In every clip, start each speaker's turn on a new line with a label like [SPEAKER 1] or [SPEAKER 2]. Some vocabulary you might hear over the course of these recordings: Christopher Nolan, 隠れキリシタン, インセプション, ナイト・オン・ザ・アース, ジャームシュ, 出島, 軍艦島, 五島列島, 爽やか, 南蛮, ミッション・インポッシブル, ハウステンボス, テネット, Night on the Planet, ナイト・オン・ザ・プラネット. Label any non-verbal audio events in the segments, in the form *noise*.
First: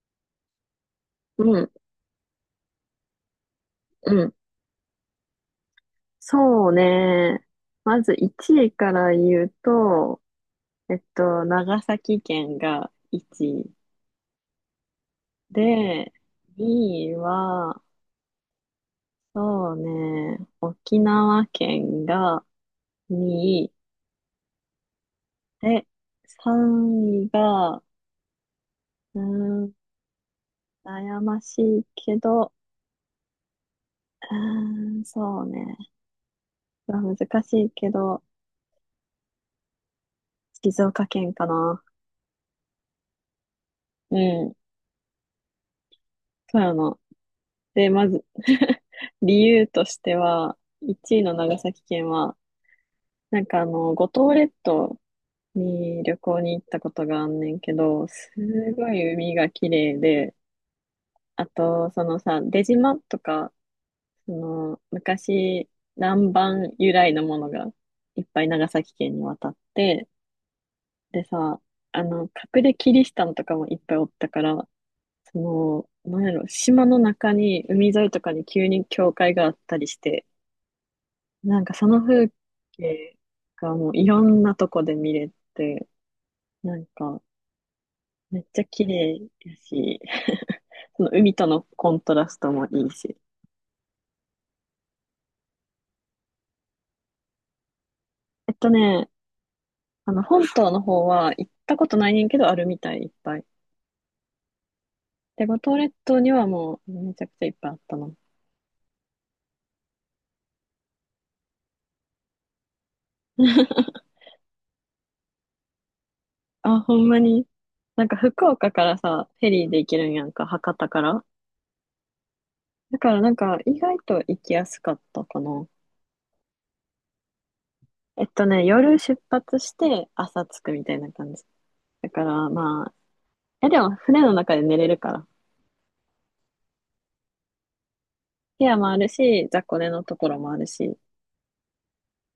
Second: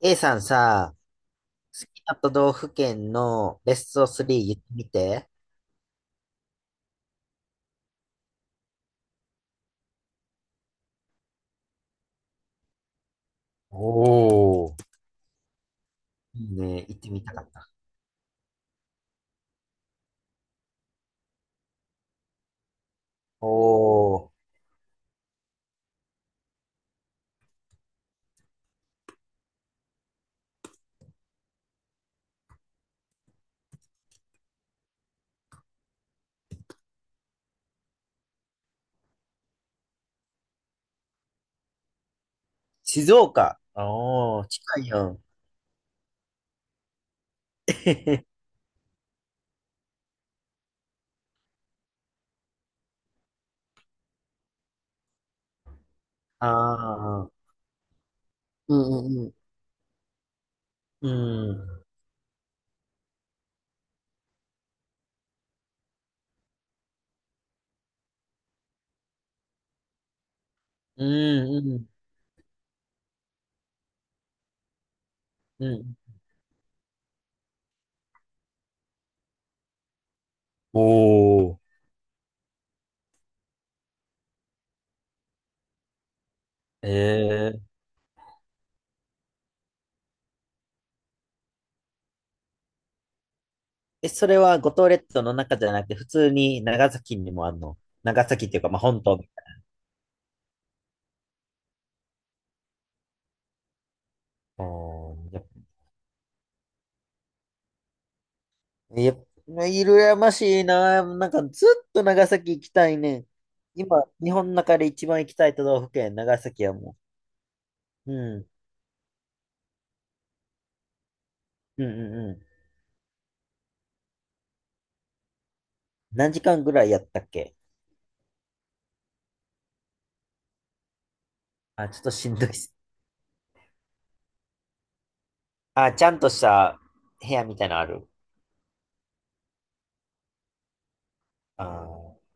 [SPEAKER 1] A さんさ、
[SPEAKER 2] うん、
[SPEAKER 1] 好きな都道府県のベスト
[SPEAKER 2] う
[SPEAKER 1] 3
[SPEAKER 2] ん。
[SPEAKER 1] 言ってみて。
[SPEAKER 2] そうね。まず1位から言うと、長崎県が1位
[SPEAKER 1] おー、
[SPEAKER 2] で、
[SPEAKER 1] いいね、行っ
[SPEAKER 2] 2
[SPEAKER 1] て
[SPEAKER 2] 位
[SPEAKER 1] みたかった。
[SPEAKER 2] は、そうね、沖縄県が2位
[SPEAKER 1] おー、
[SPEAKER 2] で、3位が、うーん、悩ましいけど、そうね、難しいけど、静岡県かな。
[SPEAKER 1] 静岡。
[SPEAKER 2] う
[SPEAKER 1] おー、
[SPEAKER 2] ん、
[SPEAKER 1] 近いよ。
[SPEAKER 2] 富山で、まず、
[SPEAKER 1] *laughs*
[SPEAKER 2] *laughs* 理由としては、1位の長崎県は、なんか五島列島に旅行
[SPEAKER 1] あ
[SPEAKER 2] に行ったことがあん
[SPEAKER 1] あ、
[SPEAKER 2] ねんけど、す
[SPEAKER 1] う
[SPEAKER 2] ごい
[SPEAKER 1] んうん
[SPEAKER 2] 海が綺麗で、
[SPEAKER 1] う
[SPEAKER 2] あ
[SPEAKER 1] ん。うん、
[SPEAKER 2] と、そのさ、出島とか、その、昔、南蛮由来のものがいっぱい長崎県に渡って、
[SPEAKER 1] う
[SPEAKER 2] でさ、
[SPEAKER 1] ん
[SPEAKER 2] あの、隠れキリシタンとかもいっぱいおったから、そ
[SPEAKER 1] うん、う
[SPEAKER 2] の、
[SPEAKER 1] ん。
[SPEAKER 2] なんやろ、島の中に、海沿いとかに急に教会があったりして、
[SPEAKER 1] おー、
[SPEAKER 2] なんかその風景がもういろんなとこで見れて、なん
[SPEAKER 1] え
[SPEAKER 2] か
[SPEAKER 1] ー、
[SPEAKER 2] めっちゃ綺麗やし、その海とのコントラストもいいし。
[SPEAKER 1] え、それは五島列島の中じゃなくて、普通に長崎にもあるの？長崎っ
[SPEAKER 2] えっ
[SPEAKER 1] ていうか、
[SPEAKER 2] と
[SPEAKER 1] まあ、本
[SPEAKER 2] ね、
[SPEAKER 1] 島みたい。
[SPEAKER 2] あの本島の方は行ったことないねんけどあるみたいいっぱい。
[SPEAKER 1] あー、
[SPEAKER 2] で、五島列島にはもうめちゃくちゃいっぱいあったの。
[SPEAKER 1] やっぱ、羨ましいな。なんかずっと長崎行きたいね。今、日本の中で一番行きたい都道府県、長崎や
[SPEAKER 2] あ、ほ
[SPEAKER 1] も
[SPEAKER 2] んまに。なん
[SPEAKER 1] ん。う
[SPEAKER 2] か福
[SPEAKER 1] ん。
[SPEAKER 2] 岡からさ、フェリーで行けるんやんか、博多から。
[SPEAKER 1] うんうんうん。
[SPEAKER 2] だからなんか意外と行きやすかったかな。
[SPEAKER 1] 何時間ぐらいやったっけ？
[SPEAKER 2] 夜出発して朝着くみたいな感じ。
[SPEAKER 1] あ、ちょっ
[SPEAKER 2] だ
[SPEAKER 1] と
[SPEAKER 2] か
[SPEAKER 1] しんど
[SPEAKER 2] ら
[SPEAKER 1] いっす。
[SPEAKER 2] まえ、でも船の中で寝れるから。
[SPEAKER 1] あ、ちゃんとした部屋みたいなのある？
[SPEAKER 2] 部屋もあるし、雑魚寝のところもあるし、
[SPEAKER 1] あー、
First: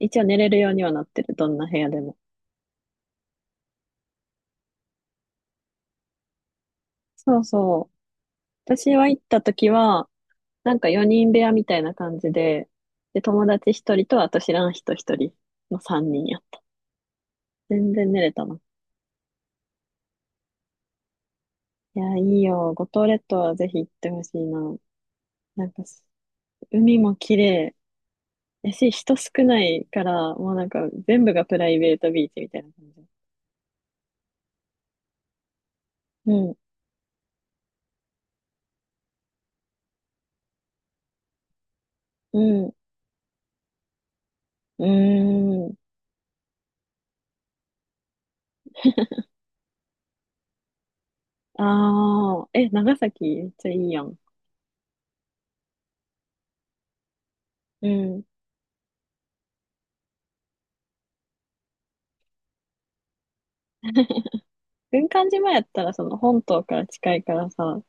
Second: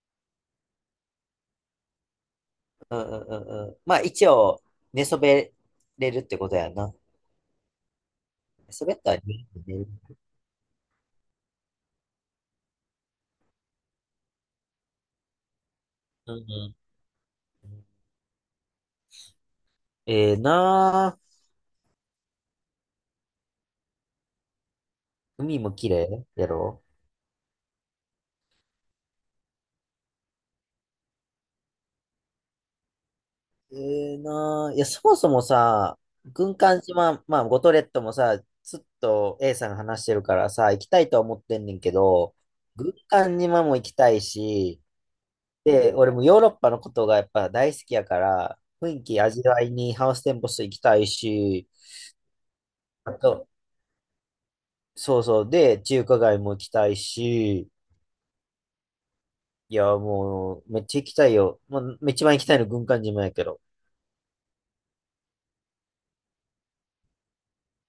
[SPEAKER 2] 一応寝れるようにはなってる、どんな部屋でも。
[SPEAKER 1] うんうんうんうん。まあ一応、寝そべれるってことやな。
[SPEAKER 2] そうそう。
[SPEAKER 1] 寝そ
[SPEAKER 2] 私
[SPEAKER 1] べっ
[SPEAKER 2] は
[SPEAKER 1] た
[SPEAKER 2] 行
[SPEAKER 1] ら
[SPEAKER 2] っ
[SPEAKER 1] 寝
[SPEAKER 2] た時
[SPEAKER 1] れる。
[SPEAKER 2] は、なんか4人部屋みたいな感じで、で、友達1人と、あと知らん人1人の3人
[SPEAKER 1] うん
[SPEAKER 2] やった。
[SPEAKER 1] うん。
[SPEAKER 2] 全然寝れたな。
[SPEAKER 1] ええなあ。
[SPEAKER 2] いや、いいよ。五島列島はぜひ行ってほしいな。
[SPEAKER 1] 海
[SPEAKER 2] なん
[SPEAKER 1] も
[SPEAKER 2] か
[SPEAKER 1] 綺
[SPEAKER 2] す、
[SPEAKER 1] 麗やろ？
[SPEAKER 2] 海も綺麗やし、人少ないから、もうなんか全部がプライベートビーチみたいな感じ。
[SPEAKER 1] ええなあ。いや、そもそもさ、
[SPEAKER 2] う
[SPEAKER 1] 軍
[SPEAKER 2] ん、
[SPEAKER 1] 艦島、まあ、五島列島もさ、ずっと A さんが話してるからさ、行きたいとは思ってんねんけど、
[SPEAKER 2] うん、
[SPEAKER 1] 軍艦島も行きたいし、
[SPEAKER 2] うーん。
[SPEAKER 1] で、俺もヨーロッパのことがやっぱ大好きやから、雰囲気味わいにハウステンボス行きたいし、
[SPEAKER 2] ああ、え、長
[SPEAKER 1] あ
[SPEAKER 2] 崎め
[SPEAKER 1] と、
[SPEAKER 2] っちゃいいやん。
[SPEAKER 1] そうそう、で、中華街も行きたいし、
[SPEAKER 2] うん。
[SPEAKER 1] いや、もう、めっちゃ行きたいよ。まあ、一番行きたいの軍艦島やけど。
[SPEAKER 2] 軍艦島やったらその本島から近いからさ、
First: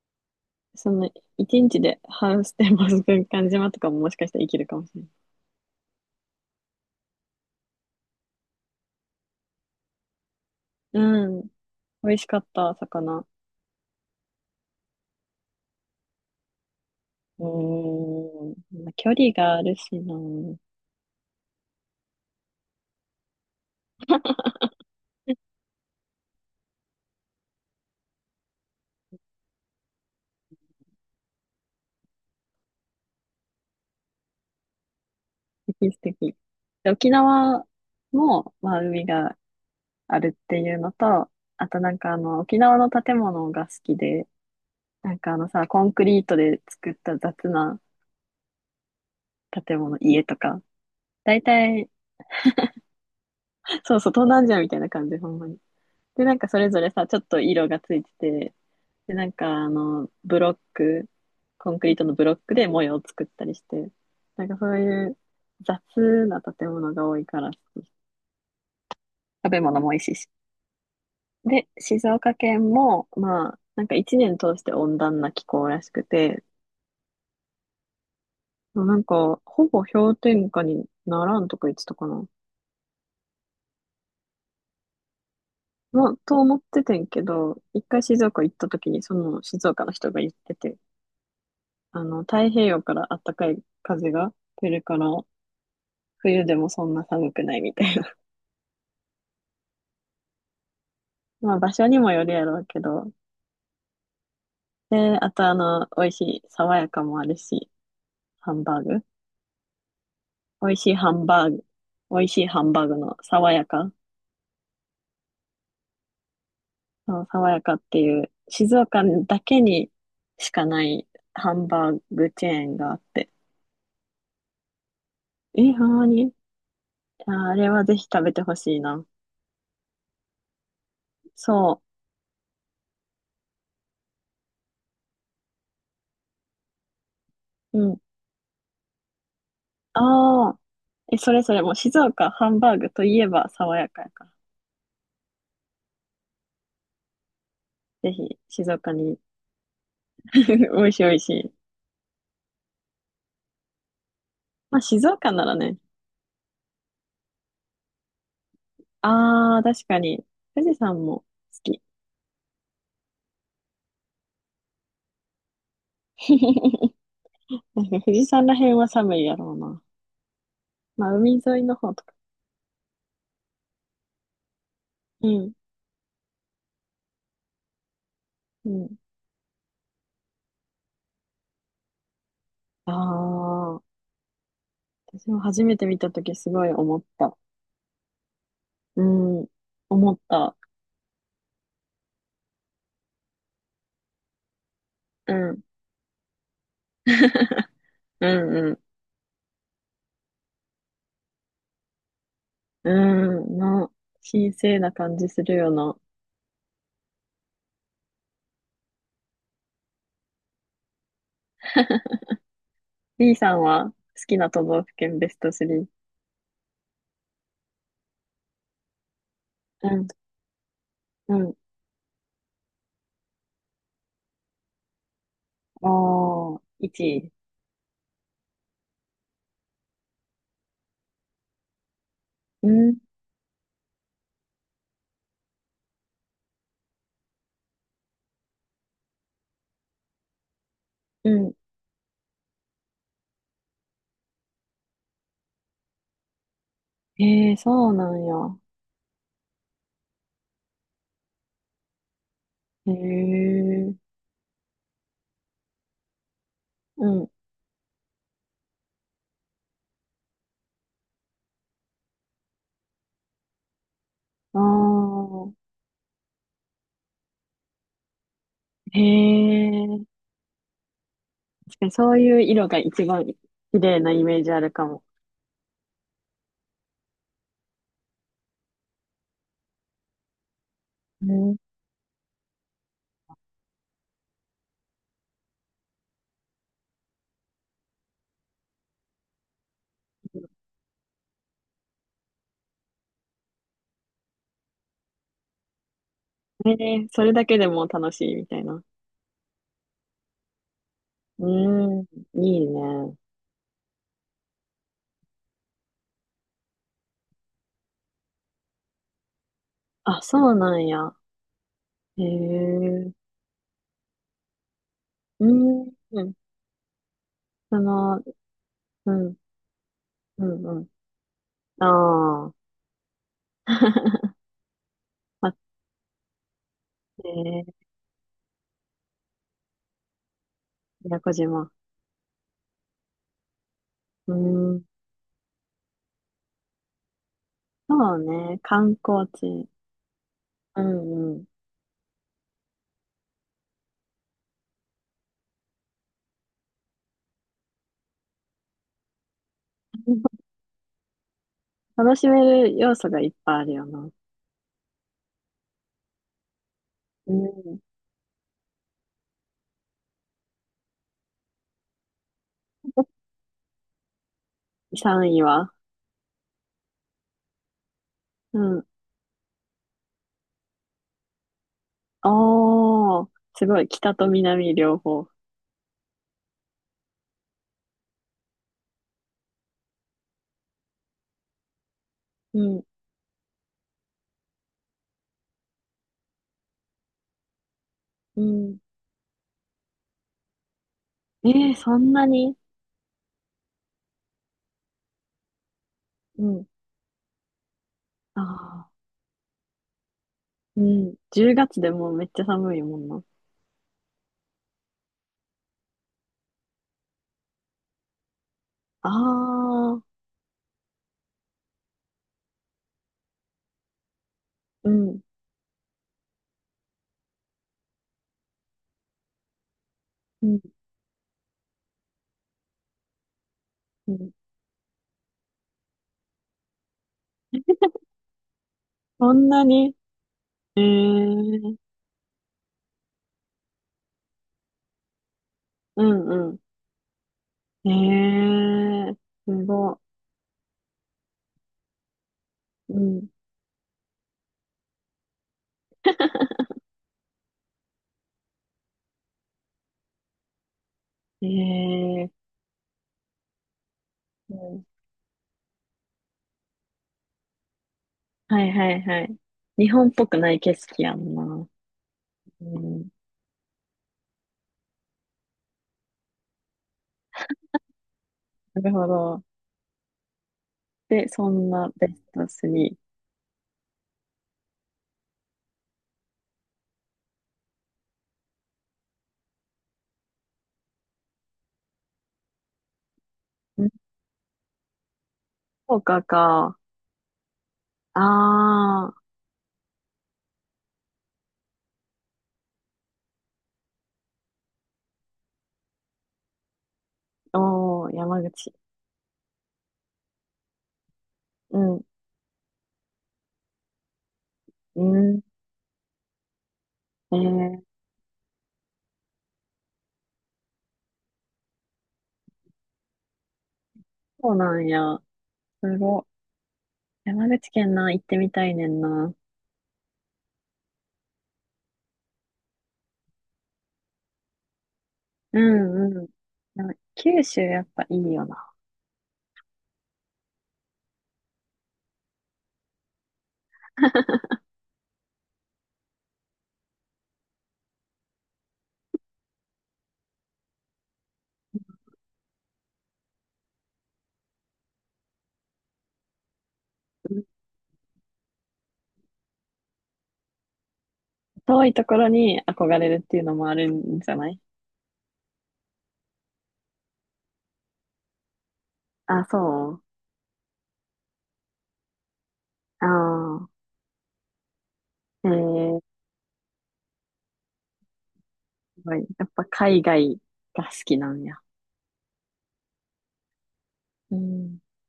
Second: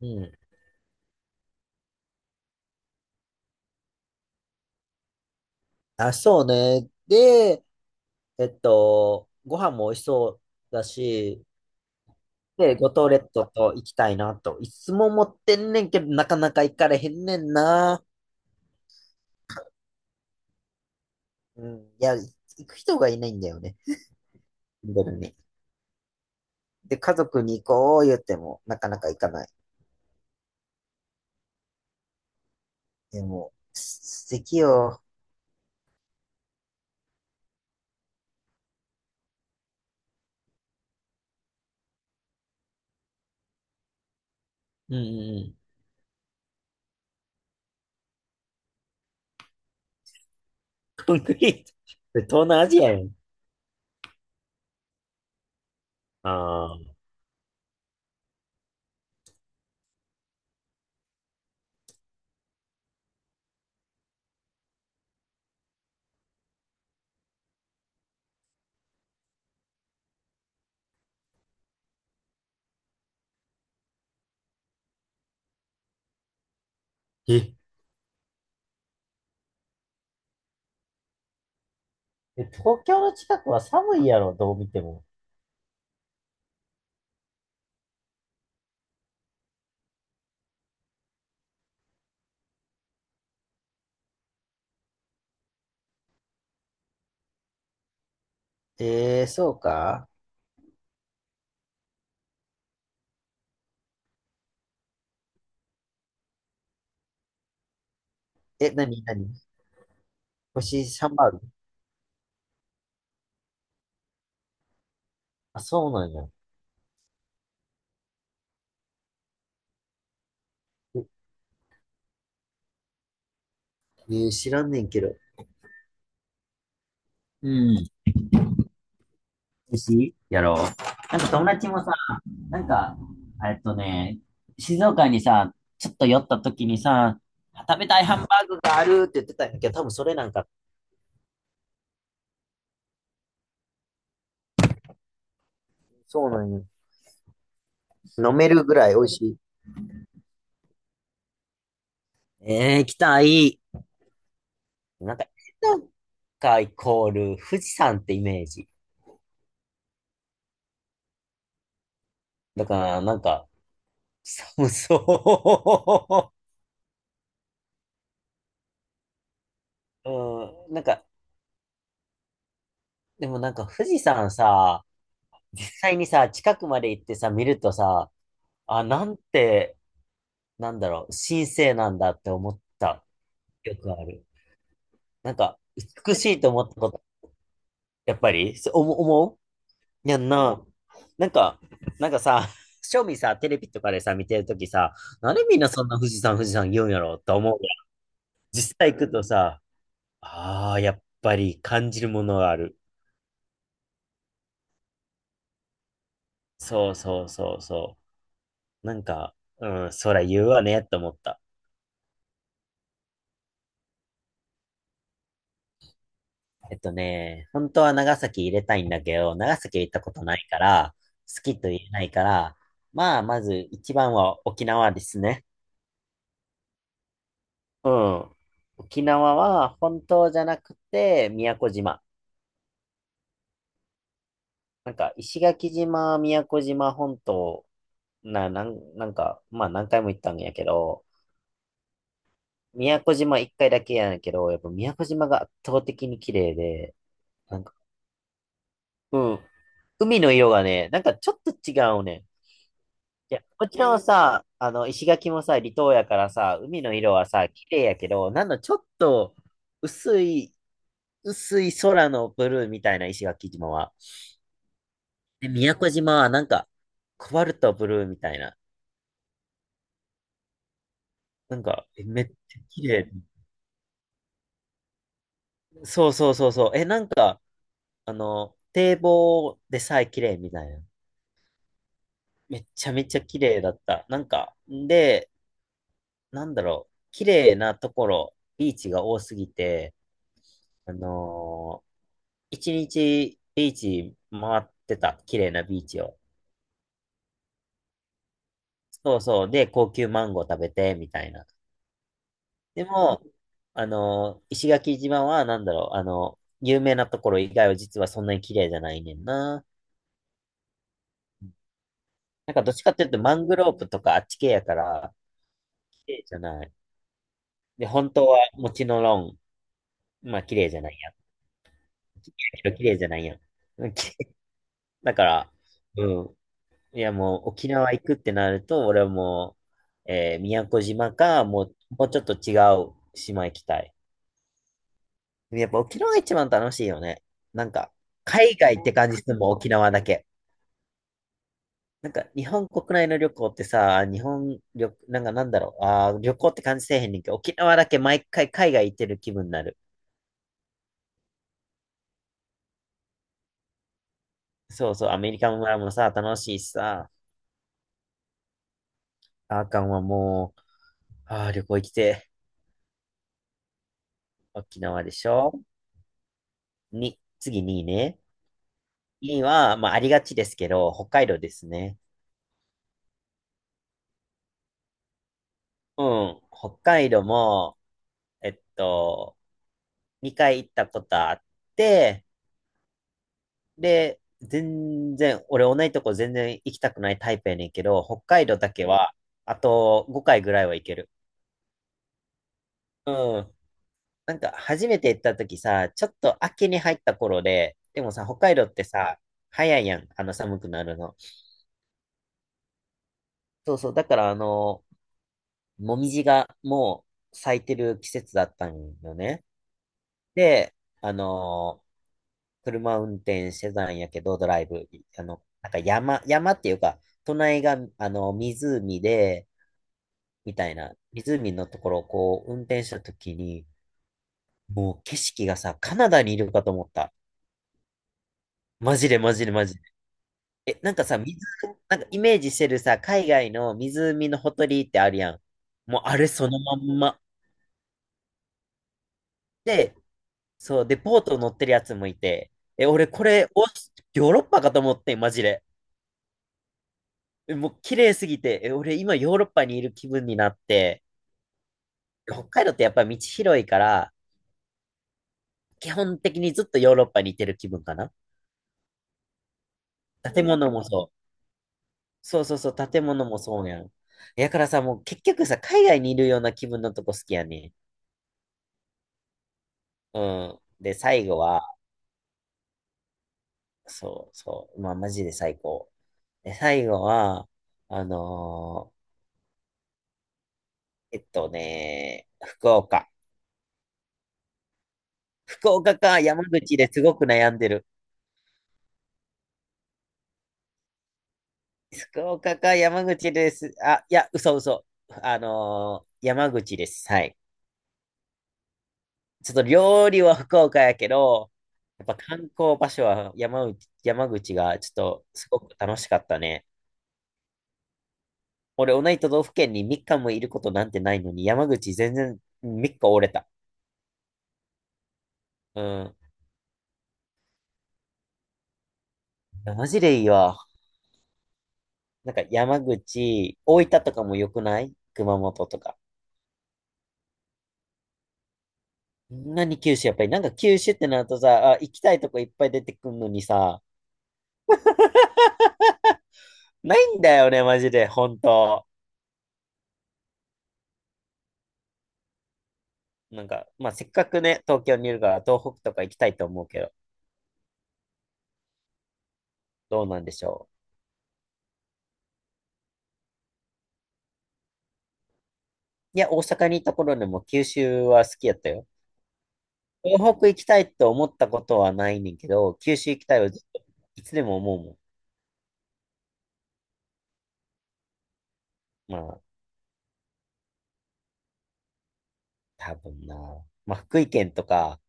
[SPEAKER 1] うん。
[SPEAKER 2] その一日でハウステンボス軍艦島とかももしかしたら生きるかもしれない。
[SPEAKER 1] あ、そうね。で、ご飯も美味しそうだ
[SPEAKER 2] う
[SPEAKER 1] し、
[SPEAKER 2] ん。美味しかった、
[SPEAKER 1] で、五島
[SPEAKER 2] 魚。
[SPEAKER 1] 列島と行きたいなと。いつも思ってんねんけど、なかなか行かれへんね
[SPEAKER 2] うー
[SPEAKER 1] んな。
[SPEAKER 2] ん。まあ、距離があるしな。素
[SPEAKER 1] うん。いや、行く人がいないんだよね。本当に、で、家族に行こう言っても、なかなか行かない。でも、す、素敵よ。
[SPEAKER 2] 敵素敵。で、沖縄も、まあ、海があるっていうのと、あとなんか沖縄の建物が好きで、
[SPEAKER 1] うん
[SPEAKER 2] な
[SPEAKER 1] う
[SPEAKER 2] んかあ
[SPEAKER 1] んう
[SPEAKER 2] の
[SPEAKER 1] ん。
[SPEAKER 2] さ、コンクリートで作った雑な建物、家とか、
[SPEAKER 1] コンク
[SPEAKER 2] 大
[SPEAKER 1] リート。
[SPEAKER 2] 体、
[SPEAKER 1] 東南アジアやん。
[SPEAKER 2] そうそう、東南アジアみたいな感じ、ほんまに。で、なんかそれ
[SPEAKER 1] あ
[SPEAKER 2] ぞれ
[SPEAKER 1] あ。
[SPEAKER 2] さ、ちょっと色がついてて、で、なんかブロック、コンクリートのブロックで模様を作ったりして、なんかそういう雑な建物が多いから好き、食べ物も美味しいし。で、静岡県も、まあ、なんか一年通して温暖な気候らしくて、
[SPEAKER 1] え、
[SPEAKER 2] もうなんか、ほぼ氷点下にならんとか言ってたかな。
[SPEAKER 1] え、東京の近くは寒いやろ、どう見ても。
[SPEAKER 2] まあ、と思っててんけど、一回静岡行った時にその静岡の人が言ってて、太平洋から暖かい風が来るから、冬でもそんな寒くないみたいな。
[SPEAKER 1] ええー、そうか。
[SPEAKER 2] *laughs* まあ場所にもよるやろうけど。で、あと美味しい、爽やかもあるし、ハン
[SPEAKER 1] え、
[SPEAKER 2] バー
[SPEAKER 1] なに
[SPEAKER 2] グ。
[SPEAKER 1] なに、
[SPEAKER 2] 美味
[SPEAKER 1] 星
[SPEAKER 2] しいハ
[SPEAKER 1] 3
[SPEAKER 2] ン
[SPEAKER 1] 番ある？
[SPEAKER 2] バーグ。美味しいハンバーグの爽やか。
[SPEAKER 1] あ、そうなんや。え、
[SPEAKER 2] そう爽やかっていう、静岡だけにしかないハンバーグチェーンがあって。
[SPEAKER 1] ねえー、知らんねんけど。
[SPEAKER 2] え、ほんまに
[SPEAKER 1] う
[SPEAKER 2] ああれは
[SPEAKER 1] ん。
[SPEAKER 2] ぜひ食べてほしいな。
[SPEAKER 1] 寿司やろう。なんか友達
[SPEAKER 2] そ
[SPEAKER 1] もさ、なんか、えっとね、静岡にさ、ちょっと寄った時にさ、
[SPEAKER 2] う。
[SPEAKER 1] 食
[SPEAKER 2] う
[SPEAKER 1] べた
[SPEAKER 2] ん。
[SPEAKER 1] いハンバーグがあるって言ってたんやけど、多分それなんか、
[SPEAKER 2] ああ。え、それもう静岡ハンバーグといえば爽やかやから。
[SPEAKER 1] そうなんよ。
[SPEAKER 2] ぜ
[SPEAKER 1] 飲
[SPEAKER 2] ひ
[SPEAKER 1] める
[SPEAKER 2] 静
[SPEAKER 1] ぐら
[SPEAKER 2] 岡
[SPEAKER 1] い美味
[SPEAKER 2] に。
[SPEAKER 1] しい。
[SPEAKER 2] *laughs* 美味しい美味しい。
[SPEAKER 1] えー、行きたい。
[SPEAKER 2] まあ静
[SPEAKER 1] なんか、
[SPEAKER 2] 岡ならね。
[SPEAKER 1] 静岡イコール富士山ってイメージ。
[SPEAKER 2] ああ、確かに。富士山も好き。
[SPEAKER 1] だから、なんか、寒そ
[SPEAKER 2] *laughs* なんか富士山ら辺は寒いやろうな。
[SPEAKER 1] う。*laughs* うん、なんか、
[SPEAKER 2] まあ海沿いの方とか。
[SPEAKER 1] でもなんか富士山さ、
[SPEAKER 2] うん。
[SPEAKER 1] 実際にさ、近くまで行ってさ、見るとさ、
[SPEAKER 2] う
[SPEAKER 1] あ、
[SPEAKER 2] ん。
[SPEAKER 1] なんて、なんだろう、神聖なんだって思っ
[SPEAKER 2] あ
[SPEAKER 1] た。よく
[SPEAKER 2] あ、
[SPEAKER 1] ある。
[SPEAKER 2] 私
[SPEAKER 1] なん
[SPEAKER 2] も
[SPEAKER 1] か、
[SPEAKER 2] 初めて見た
[SPEAKER 1] 美し
[SPEAKER 2] 時
[SPEAKER 1] いと
[SPEAKER 2] す
[SPEAKER 1] 思
[SPEAKER 2] ごい
[SPEAKER 1] ったこ
[SPEAKER 2] 思っ
[SPEAKER 1] と、
[SPEAKER 2] た。
[SPEAKER 1] やっぱり、そう思
[SPEAKER 2] う
[SPEAKER 1] 思
[SPEAKER 2] ん。
[SPEAKER 1] う
[SPEAKER 2] 思
[SPEAKER 1] や
[SPEAKER 2] っ
[SPEAKER 1] ん
[SPEAKER 2] た。
[SPEAKER 1] な。なんか、なんかさ、正味さ、テレビとかでさ、見てるときさ、な
[SPEAKER 2] う
[SPEAKER 1] んでみん
[SPEAKER 2] ん。
[SPEAKER 1] なそんな富士山、富士山言うんやろって思うやん。
[SPEAKER 2] *laughs* うんう
[SPEAKER 1] 実
[SPEAKER 2] ん。
[SPEAKER 1] 際行くとさ、ああ、やっぱり感じるものがある。
[SPEAKER 2] うん。神聖な感じするよな。
[SPEAKER 1] そうそうそうそう。なんか、うん、そら言うわね、と思った。
[SPEAKER 2] *laughs* B さんは好きな都道府県ベスト3。
[SPEAKER 1] 本当は長崎入れたいんだけど、長崎行っ
[SPEAKER 2] う
[SPEAKER 1] た
[SPEAKER 2] ん、
[SPEAKER 1] ことないから、
[SPEAKER 2] う
[SPEAKER 1] 好
[SPEAKER 2] ん。
[SPEAKER 1] きと言えないから、まあ、まず一番は沖縄ですね。
[SPEAKER 2] ああ、1位。
[SPEAKER 1] うん。沖縄は本島じゃなくて、宮古島。
[SPEAKER 2] うん、
[SPEAKER 1] なんか、石垣島、宮古島本島、なんか、まあ何回も行ったんやけど、
[SPEAKER 2] うん。
[SPEAKER 1] 宮古島一回だけやねんけど、やっぱ宮古島が圧倒的に綺麗で、
[SPEAKER 2] へえ、
[SPEAKER 1] なんか、
[SPEAKER 2] そうなんや。
[SPEAKER 1] うん。海の色がね、なんかちょっと違うねん。
[SPEAKER 2] へ
[SPEAKER 1] いや、こっち
[SPEAKER 2] え、
[SPEAKER 1] のさ、石垣もさ、離島やからさ、海の
[SPEAKER 2] う
[SPEAKER 1] 色は
[SPEAKER 2] ん。
[SPEAKER 1] さ、綺麗やけど、なんのちょっと、薄い、薄い空のブルーみたいな石垣島は。
[SPEAKER 2] あ
[SPEAKER 1] で、
[SPEAKER 2] あ、
[SPEAKER 1] 宮古島はなんか、コバルトブルーみたいな。
[SPEAKER 2] へえ。
[SPEAKER 1] なん
[SPEAKER 2] 確か
[SPEAKER 1] か、
[SPEAKER 2] に
[SPEAKER 1] え、
[SPEAKER 2] そう
[SPEAKER 1] めっ
[SPEAKER 2] いう
[SPEAKER 1] ちゃ
[SPEAKER 2] 色が
[SPEAKER 1] 綺
[SPEAKER 2] 一
[SPEAKER 1] 麗。
[SPEAKER 2] 番綺麗なイメージあるかも。
[SPEAKER 1] そうそうそうそう。え、なんか、堤防でさえ綺麗みたいな。
[SPEAKER 2] うん。
[SPEAKER 1] めっちゃめちゃ綺麗だった。なんか、で、なんだろう、綺麗なところ、ビーチが多すぎて、あのー一日ビーチ回ってた。綺麗なビーチを。
[SPEAKER 2] へえ、それだけでも楽しいみたいな。
[SPEAKER 1] そうそう。で、高級マンゴー食べて、みたいな。
[SPEAKER 2] うん、いい
[SPEAKER 1] で
[SPEAKER 2] ね。
[SPEAKER 1] も、石垣島は、なんだろう、有名なところ以外は実はそんなに綺麗じゃないねんな。
[SPEAKER 2] あ、そうなんや。へ
[SPEAKER 1] なんかどっちかってい
[SPEAKER 2] え、
[SPEAKER 1] うと、マングローブとかあっち系やから、
[SPEAKER 2] うん、
[SPEAKER 1] 綺麗
[SPEAKER 2] うん。
[SPEAKER 1] じゃない。
[SPEAKER 2] そ
[SPEAKER 1] で、本
[SPEAKER 2] の、
[SPEAKER 1] 当は、もちろ
[SPEAKER 2] うん、
[SPEAKER 1] ん、まあ、
[SPEAKER 2] う
[SPEAKER 1] 綺麗
[SPEAKER 2] ん、
[SPEAKER 1] じ
[SPEAKER 2] う
[SPEAKER 1] ゃ
[SPEAKER 2] ん。
[SPEAKER 1] ないやん。
[SPEAKER 2] ああ。
[SPEAKER 1] 綺麗やけど綺麗じゃないやん。*laughs* うんき
[SPEAKER 2] *laughs*
[SPEAKER 1] だから、うん。いや、もう
[SPEAKER 2] え
[SPEAKER 1] 沖
[SPEAKER 2] ー、
[SPEAKER 1] 縄行くってなると、俺はもう、えー、宮古島
[SPEAKER 2] 宮古
[SPEAKER 1] か、も
[SPEAKER 2] 島。
[SPEAKER 1] う、もうちょっと違う島行きたい。
[SPEAKER 2] うーん、
[SPEAKER 1] やっぱ沖縄が一番楽しいよね。なんか、
[SPEAKER 2] そう
[SPEAKER 1] 海
[SPEAKER 2] ね、
[SPEAKER 1] 外っ
[SPEAKER 2] 観
[SPEAKER 1] て感じす
[SPEAKER 2] 光
[SPEAKER 1] るもん、
[SPEAKER 2] 地。
[SPEAKER 1] 沖縄だけ。
[SPEAKER 2] うんうん。
[SPEAKER 1] なんか、日本国内の旅行ってさ、日本旅、なんか、なんだろう、あー、旅行って感じせえへんねんけど、沖縄だけ毎回海外行ってる気分になる。
[SPEAKER 2] *laughs* 楽しめる要素がいっぱいあるよな。
[SPEAKER 1] そうそう、アメリカ村もさ、楽しいしさ、
[SPEAKER 2] うん。
[SPEAKER 1] あーかんはもう、あー、旅行行きて、沖縄でし
[SPEAKER 2] 3位
[SPEAKER 1] ょ
[SPEAKER 2] は。
[SPEAKER 1] に、次2位ね。
[SPEAKER 2] うん。
[SPEAKER 1] には、まあ、ありがちですけど、北海道ですね。
[SPEAKER 2] おー、すごい。北と南両方。
[SPEAKER 1] うん。北海道も、えっと、2回行ったことあって、
[SPEAKER 2] うん、
[SPEAKER 1] で、全然、俺同じとこ全然行きたくないタイプやねんけど、北
[SPEAKER 2] う
[SPEAKER 1] 海道だ
[SPEAKER 2] ん。
[SPEAKER 1] けは、あと5回ぐらいは行ける。
[SPEAKER 2] えー、そんなに。
[SPEAKER 1] うん。なんか、初めて行った時さ、ちょっと
[SPEAKER 2] うん。
[SPEAKER 1] 秋に入った頃で、でもさ、北海道って
[SPEAKER 2] ああ、
[SPEAKER 1] さ、早いやん、あの寒く
[SPEAKER 2] う
[SPEAKER 1] なる
[SPEAKER 2] ん。
[SPEAKER 1] の。
[SPEAKER 2] 10月でもうめっちゃ寒いもんな。
[SPEAKER 1] そうそう、だからあの、もみじがもう咲いてる季節だったん
[SPEAKER 2] あ
[SPEAKER 1] よね。
[SPEAKER 2] あ、
[SPEAKER 1] で、あのー車運転してたんやけど、ドライブ、
[SPEAKER 2] うん、
[SPEAKER 1] あの、なんか山、山っていうか、隣が、あの、湖で、
[SPEAKER 2] う
[SPEAKER 1] み
[SPEAKER 2] ん、
[SPEAKER 1] たいな、湖のところをこう、運転した時に、
[SPEAKER 2] うん。
[SPEAKER 1] もう景色がさ、カナダにいるかと思った。マジで
[SPEAKER 2] そ
[SPEAKER 1] マジ
[SPEAKER 2] ん
[SPEAKER 1] で
[SPEAKER 2] な
[SPEAKER 1] マジで。
[SPEAKER 2] に、え
[SPEAKER 1] え、
[SPEAKER 2] え
[SPEAKER 1] なんかさ、水、
[SPEAKER 2] ー、
[SPEAKER 1] なんかイメージしてるさ、海外の湖のほとりってあるやん。も
[SPEAKER 2] う
[SPEAKER 1] うあれ
[SPEAKER 2] ん、
[SPEAKER 1] その
[SPEAKER 2] う
[SPEAKER 1] まんま。
[SPEAKER 2] ん。ええー、す
[SPEAKER 1] で、
[SPEAKER 2] ご
[SPEAKER 1] そう、で、ボート乗ってるやつもいて、え、
[SPEAKER 2] い。う
[SPEAKER 1] 俺こ
[SPEAKER 2] ん。
[SPEAKER 1] れ、オースヨーロッパかと思ってん、マジで。え、もう綺麗すぎて、え、俺今ヨーロッパにいる気分になって、
[SPEAKER 2] え
[SPEAKER 1] 北
[SPEAKER 2] え、
[SPEAKER 1] 海道ってやっぱ道広いから、
[SPEAKER 2] うん、
[SPEAKER 1] 基本的にずっとヨーロッパにいてる気分かな。
[SPEAKER 2] はいはいはい。日本っぽく
[SPEAKER 1] 建
[SPEAKER 2] ない
[SPEAKER 1] 物
[SPEAKER 2] 景
[SPEAKER 1] も
[SPEAKER 2] 色
[SPEAKER 1] そ
[SPEAKER 2] や
[SPEAKER 1] う。
[SPEAKER 2] んな。
[SPEAKER 1] そうそうそう、
[SPEAKER 2] う
[SPEAKER 1] 建
[SPEAKER 2] ん、
[SPEAKER 1] 物もそうやん。やからさ、もう結局さ、海外にいるような気分のとこ好きやね。
[SPEAKER 2] なるほど。
[SPEAKER 1] うん。で、最
[SPEAKER 2] で、
[SPEAKER 1] 後
[SPEAKER 2] そん
[SPEAKER 1] は、
[SPEAKER 2] なベスト3。
[SPEAKER 1] そうそう、まあマジで最高。で、最後は、あの福岡。
[SPEAKER 2] うん。
[SPEAKER 1] 福
[SPEAKER 2] 福
[SPEAKER 1] 岡
[SPEAKER 2] 岡
[SPEAKER 1] か山口
[SPEAKER 2] か。
[SPEAKER 1] ですごく悩んでる。
[SPEAKER 2] あ
[SPEAKER 1] 福岡か山口です。あ、いや、嘘嘘。山口です。はい。
[SPEAKER 2] あ、おー、山口。
[SPEAKER 1] ちょっと料理は福岡やけど、
[SPEAKER 2] うん、
[SPEAKER 1] やっぱ観光場所は山口、山口がちょっ
[SPEAKER 2] う
[SPEAKER 1] と
[SPEAKER 2] ん。
[SPEAKER 1] すごく楽しかったね。
[SPEAKER 2] ええ、
[SPEAKER 1] 俺、同じ都道府県に3日もいることなんてないのに、山口全然3日折れた。
[SPEAKER 2] そうなんや。
[SPEAKER 1] う
[SPEAKER 2] す
[SPEAKER 1] ん。
[SPEAKER 2] ご。山口県な、行ってみたいねんな。
[SPEAKER 1] いやマジでいいわ。なんか山口、大分とかも良くない？熊
[SPEAKER 2] う
[SPEAKER 1] 本とか。
[SPEAKER 2] んうん。でも九州やっぱいいよな。
[SPEAKER 1] 何九州やっぱりなんか九州ってなるとさ、あ、行きたいとこいっぱい出てくるのにさ、ないんだよね、マジで、本当。なんか、まあ、せっかくね、東京にいるから、東北とか行きたいと思うけど、
[SPEAKER 2] うん。
[SPEAKER 1] どうなんでしょ
[SPEAKER 2] 遠いところに憧れるっていうのもあるんじゃない？
[SPEAKER 1] う。いや、大阪にいた頃でも九州は好きやったよ。
[SPEAKER 2] あ、そう。
[SPEAKER 1] 東北行きたいと思ったことはないねんけど、九
[SPEAKER 2] あ
[SPEAKER 1] 州行きたいはずっ
[SPEAKER 2] あ
[SPEAKER 1] と、いつでも思
[SPEAKER 2] ー、ええ
[SPEAKER 1] う
[SPEAKER 2] ご
[SPEAKER 1] もん。
[SPEAKER 2] い。
[SPEAKER 1] まあ、
[SPEAKER 2] やっぱ海外が好きなんや。
[SPEAKER 1] 多分な。まあ、福井
[SPEAKER 2] う
[SPEAKER 1] 県と
[SPEAKER 2] ん、
[SPEAKER 1] か、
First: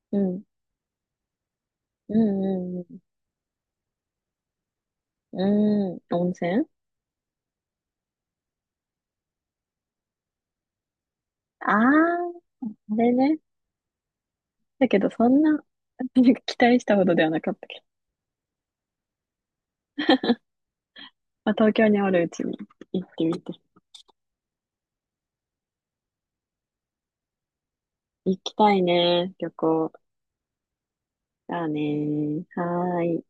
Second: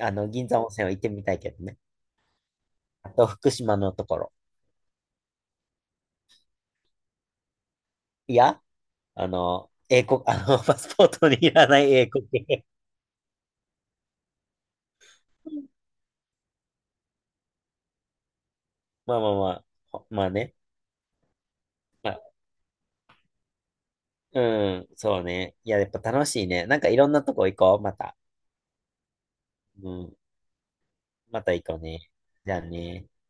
[SPEAKER 2] うん、
[SPEAKER 1] 銀山温泉は行ってみたいけどね。
[SPEAKER 2] うん、うん、
[SPEAKER 1] あと、福島のところ。
[SPEAKER 2] うん、うん。温泉。
[SPEAKER 1] いや、あの、英国、あの、パスポートにいら
[SPEAKER 2] ああ
[SPEAKER 1] ない英国。
[SPEAKER 2] ー、あれね。だけどそんな、
[SPEAKER 1] *laughs*
[SPEAKER 2] *laughs* なんか期待したほどではなかったけど。
[SPEAKER 1] まあまあまあ、ほまあね。
[SPEAKER 2] まあ、東京にお
[SPEAKER 1] まあ、
[SPEAKER 2] るうちに行ってみて。
[SPEAKER 1] うん、そうね。いや、やっぱ楽しいね。なんかいろんなとこ行こう、また。
[SPEAKER 2] 行きたいね、旅
[SPEAKER 1] う
[SPEAKER 2] 行。
[SPEAKER 1] ん、また行
[SPEAKER 2] だ
[SPEAKER 1] こうね。
[SPEAKER 2] ね。
[SPEAKER 1] じゃあ
[SPEAKER 2] はー
[SPEAKER 1] ね。
[SPEAKER 2] い。